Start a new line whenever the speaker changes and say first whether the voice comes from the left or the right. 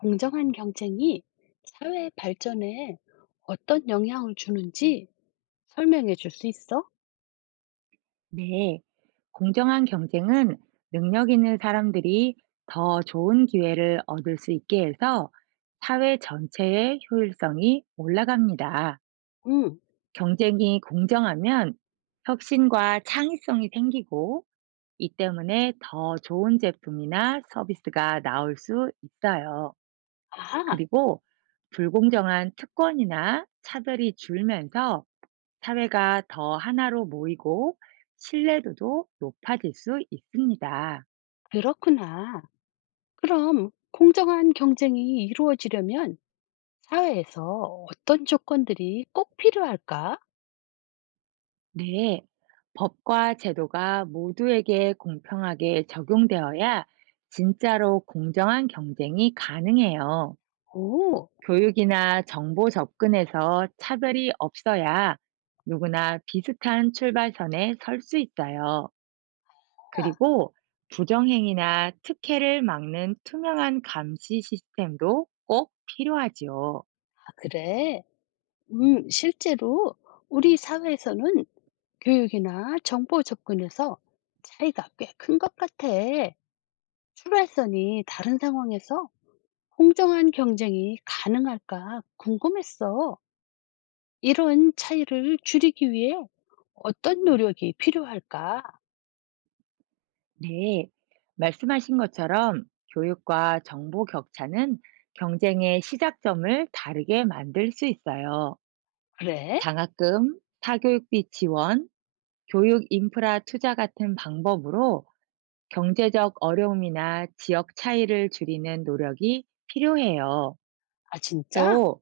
left: 공정한 경쟁이 사회 발전에 어떤 영향을 주는지 설명해 줄 수 있어?
right: 네, 공정한 경쟁은 능력 있는 사람들이 더 좋은 기회를 얻을 수 있게 해서 사회 전체의 효율성이 올라갑니다.
left: 응.
right: 경쟁이 공정하면 혁신과 창의성이 생기고, 이 때문에 더 좋은 제품이나 서비스가 나올 수 있어요.
left: 아,
right: 그리고 불공정한 특권이나 차별이 줄면서 사회가 더 하나로 모이고 신뢰도도 높아질 수 있습니다.
left: 그렇구나. 그럼 공정한 경쟁이 이루어지려면 사회에서 어떤 조건들이 꼭 필요할까?
right: 네. 법과 제도가 모두에게 공평하게 적용되어야 진짜로 공정한 경쟁이 가능해요.
left: 오,
right: 교육이나 정보 접근에서 차별이 없어야 누구나 비슷한 출발선에 설 수 있어요.
left: 아,
right: 그리고 부정행위나 특혜를 막는 투명한 감시 시스템도 꼭 필요하지요.
left: 그래. 실제로 우리 사회에서는 교육이나 정보 접근에서 차이가 꽤 큰 것 같아. 출발선이 다른 상황에서 공정한 경쟁이 가능할까 궁금했어. 이런 차이를 줄이기 위해 어떤 노력이 필요할까?
right: 네, 말씀하신 것처럼 교육과 정보 격차는 경쟁의 시작점을 다르게 만들 수 있어요.
left: 그래?
right: 장학금, 사교육비 지원, 교육 인프라 투자 같은 방법으로 경제적 어려움이나 지역 차이를 줄이는 노력이 필요해요.
left: 아, 진짜?
right: 또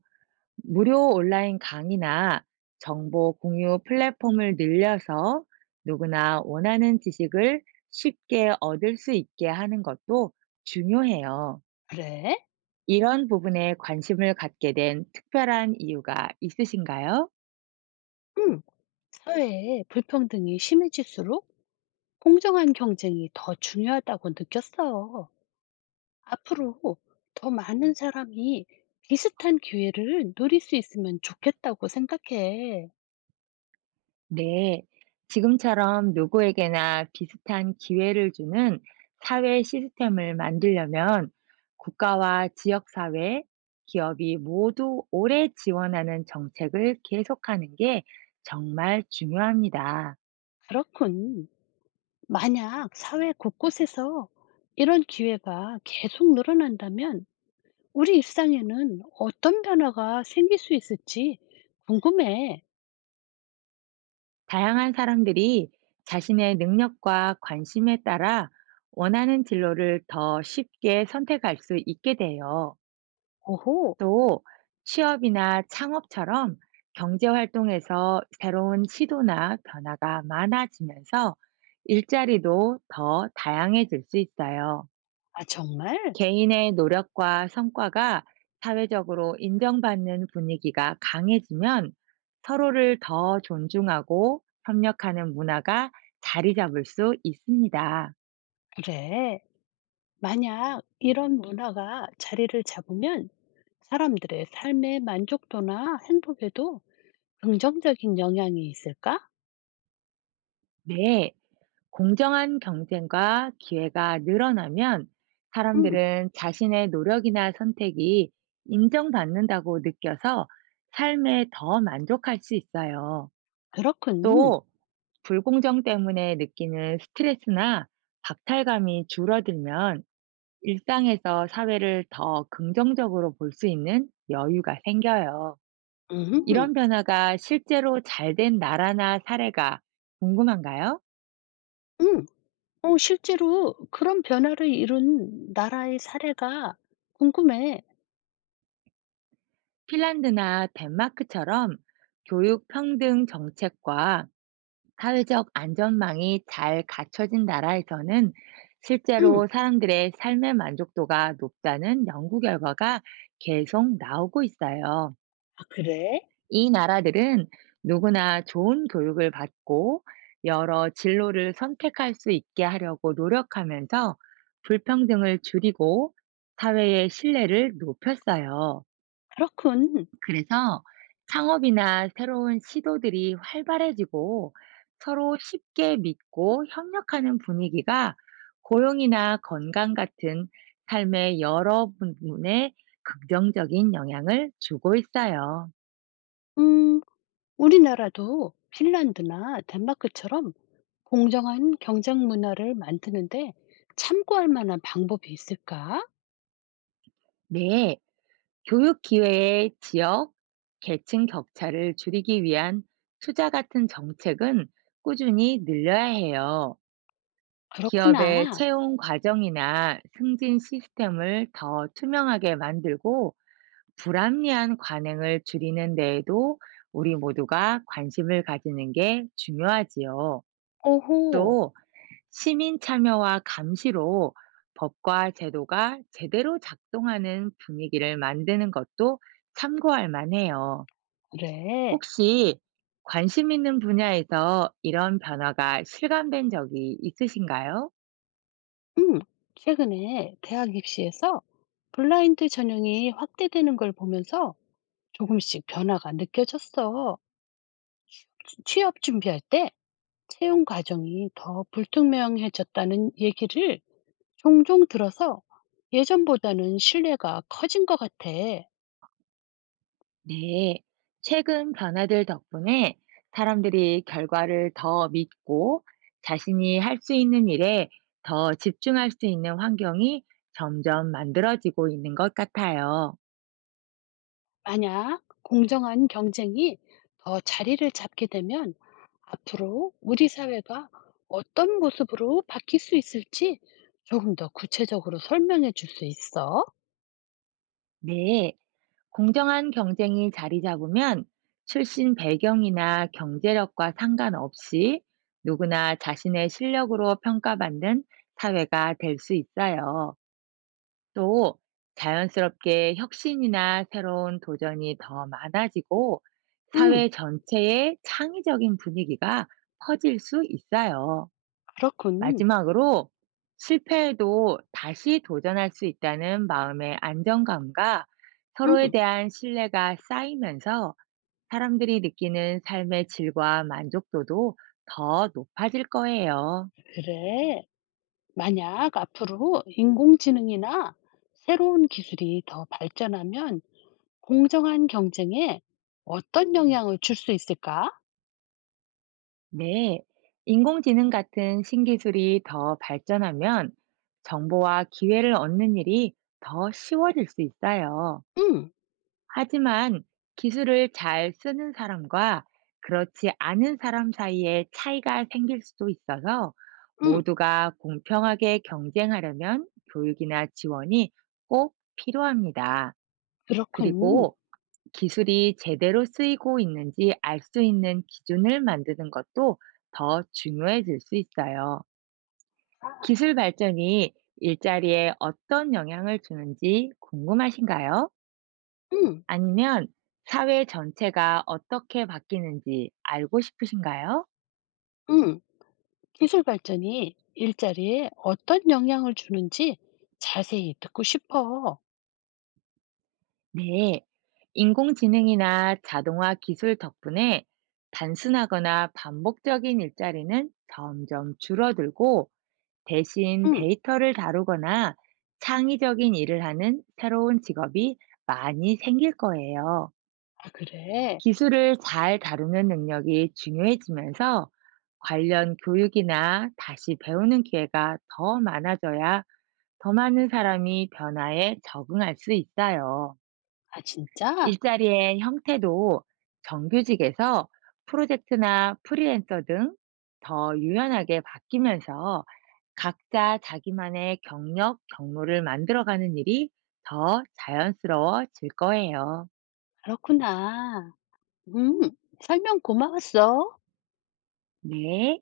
right: 무료 온라인 강의나 정보 공유 플랫폼을 늘려서 누구나 원하는 지식을 쉽게 얻을 수 있게 하는 것도 중요해요.
left: 그래?
right: 이런 부분에 관심을 갖게 된 특별한 이유가 있으신가요?
left: 응. 사회에 불평등이 심해질수록 공정한 경쟁이 더 중요하다고 느꼈어. 앞으로 더 많은 사람이 비슷한 기회를 누릴 수 있으면 좋겠다고 생각해.
right: 네, 지금처럼 누구에게나 비슷한 기회를 주는 사회 시스템을 만들려면 국가와 지역사회, 기업이 모두 오래 지원하는 정책을 계속하는 게 정말 중요합니다.
left: 그렇군. 만약 사회 곳곳에서 이런 기회가 계속 늘어난다면 우리 일상에는 어떤 변화가 생길 수 있을지 궁금해.
right: 다양한 사람들이 자신의 능력과 관심에 따라 원하는 진로를 더 쉽게 선택할 수 있게 돼요.
left: 오호,
right: 또 취업이나 창업처럼 경제 활동에서 새로운 시도나 변화가 많아지면서 일자리도 더 다양해질 수 있어요.
left: 아, 정말?
right: 개인의 노력과 성과가 사회적으로 인정받는 분위기가 강해지면 서로를 더 존중하고 협력하는 문화가 자리 잡을 수 있습니다.
left: 그래. 만약 이런 문화가 자리를 잡으면 사람들의 삶의 만족도나 행복에도 긍정적인 영향이 있을까?
right: 네. 공정한 경쟁과 기회가 늘어나면
left: 음,
right: 사람들은 자신의 노력이나 선택이 인정받는다고 느껴서 삶에 더 만족할 수 있어요.
left: 그렇군.
right: 또, 불공정 때문에 느끼는 스트레스나 박탈감이 줄어들면 일상에서 사회를 더 긍정적으로 볼 수 있는 여유가 생겨요. 이런
left: 음,
right: 변화가 실제로 잘 된 나라나 사례가 궁금한가요?
left: 음. 어, 실제로 그런 변화를 이룬 나라의 사례가 궁금해.
right: 핀란드나 덴마크처럼 교육 평등 정책과 사회적 안전망이 잘 갖춰진 나라에서는
left: 음.
right: 실제로 사람들의 삶의 만족도가 높다는 연구 결과가 계속 나오고 있어요.
left: 아 그래?
right: 이 나라들은 누구나 좋은 교육을 받고 여러 진로를 선택할 수 있게 하려고 노력하면서 불평등을 줄이고 사회의 신뢰를 높였어요.
left: 그렇군.
right: 그래서 창업이나 새로운 시도들이 활발해지고 서로 쉽게 믿고 협력하는 분위기가 고용이나 건강 같은 삶의 여러 부분에 긍정적인 영향을 주고 있어요.
left: 음 우리나라도 핀란드나 덴마크처럼 공정한 경쟁 문화를 만드는데 참고할 만한 방법이 있을까?
right: 네, 교육 기회의 지역, 계층 격차를 줄이기 위한 투자 같은 정책은 꾸준히 늘려야 해요. 기업의
left: 그렇구나.
right: 채용 과정이나 승진 시스템을 더 투명하게 만들고 불합리한 관행을 줄이는 데에도 우리 모두가 관심을 가지는 게 중요하지요.
left: 오호.
right: 또 시민 참여와 감시로 법과 제도가 제대로 작동하는 분위기를 만드는 것도 참고할 만해요.
left: 그래.
right: 혹시 관심 있는 분야에서 이런 변화가 실감된 적이 있으신가요?
left: 음. 최근에 대학 입시에서 블라인드 전형이 확대되는 걸 보면서 조금씩 변화가 느껴졌어. 취업 준비할 때 채용 과정이 더 불투명해졌다는 얘기를 종종 들어서 예전보다는 신뢰가 커진 것 같아.
right: 네, 최근 변화들 덕분에 사람들이 결과를 더 믿고 자신이 할 수 있는 일에 더 집중할 수 있는 환경이 점점 만들어지고 있는 것 같아요.
left: 만약 공정한 경쟁이 더 자리를 잡게 되면 앞으로 우리 사회가 어떤 모습으로 바뀔 수 있을지 조금 더 구체적으로 설명해 줄 수 있어?
right: 네, 공정한 경쟁이 자리 잡으면 출신 배경이나 경제력과 상관없이 누구나 자신의 실력으로 평가받는 사회가 될 수 있어요. 또 자연스럽게 혁신이나 새로운 도전이 더 많아지고
left: 응,
right: 사회 전체의 창의적인 분위기가 퍼질 수 있어요.
left: 그렇군.
right: 마지막으로 실패해도 다시 도전할 수 있다는 마음의 안정감과 서로에
left: 응,
right: 대한 신뢰가 쌓이면서 사람들이 느끼는 삶의 질과 만족도도 더 높아질 거예요.
left: 그래. 만약 앞으로 인공지능이나 새로운 기술이 더 발전하면 공정한 경쟁에 어떤 영향을 줄 수 있을까?
right: 네, 인공지능 같은 신기술이 더 발전하면 정보와 기회를 얻는 일이 더 쉬워질 수 있어요.
left: 응.
right: 하지만 기술을 잘 쓰는 사람과 그렇지 않은 사람 사이에 차이가 생길 수도 있어서,
left: 음.
right: 모두가 공평하게 경쟁하려면 교육이나 지원이 꼭 필요합니다.
left: 그렇군.
right: 그리고 기술이 제대로 쓰이고 있는지 알 수 있는 기준을 만드는 것도 더 중요해질 수 있어요.
left: 아.
right: 기술 발전이 일자리에 어떤 영향을 주는지 궁금하신가요?
left: 음.
right: 아니면 사회 전체가 어떻게 바뀌는지 알고 싶으신가요?
left: 음. 기술 발전이 일자리에 어떤 영향을 주는지 자세히 듣고 싶어.
right: 네. 인공지능이나 자동화 기술 덕분에 단순하거나 반복적인 일자리는 점점 줄어들고, 대신
left: 음.
right: 데이터를 다루거나 창의적인 일을 하는 새로운 직업이 많이 생길 거예요.
left: 아 그래?
right: 기술을 잘 다루는 능력이 중요해지면서 관련 교육이나 다시 배우는 기회가 더 많아져야 더 많은 사람이 변화에 적응할 수 있어요.
left: 아 진짜?
right: 일자리의 형태도 정규직에서 프로젝트나 프리랜서 등 더 유연하게 바뀌면서 각자 자기만의 경력, 경로를 만들어가는 일이 더 자연스러워질 거예요.
left: 그렇구나. 음. 설명 고마웠어.
right: 네.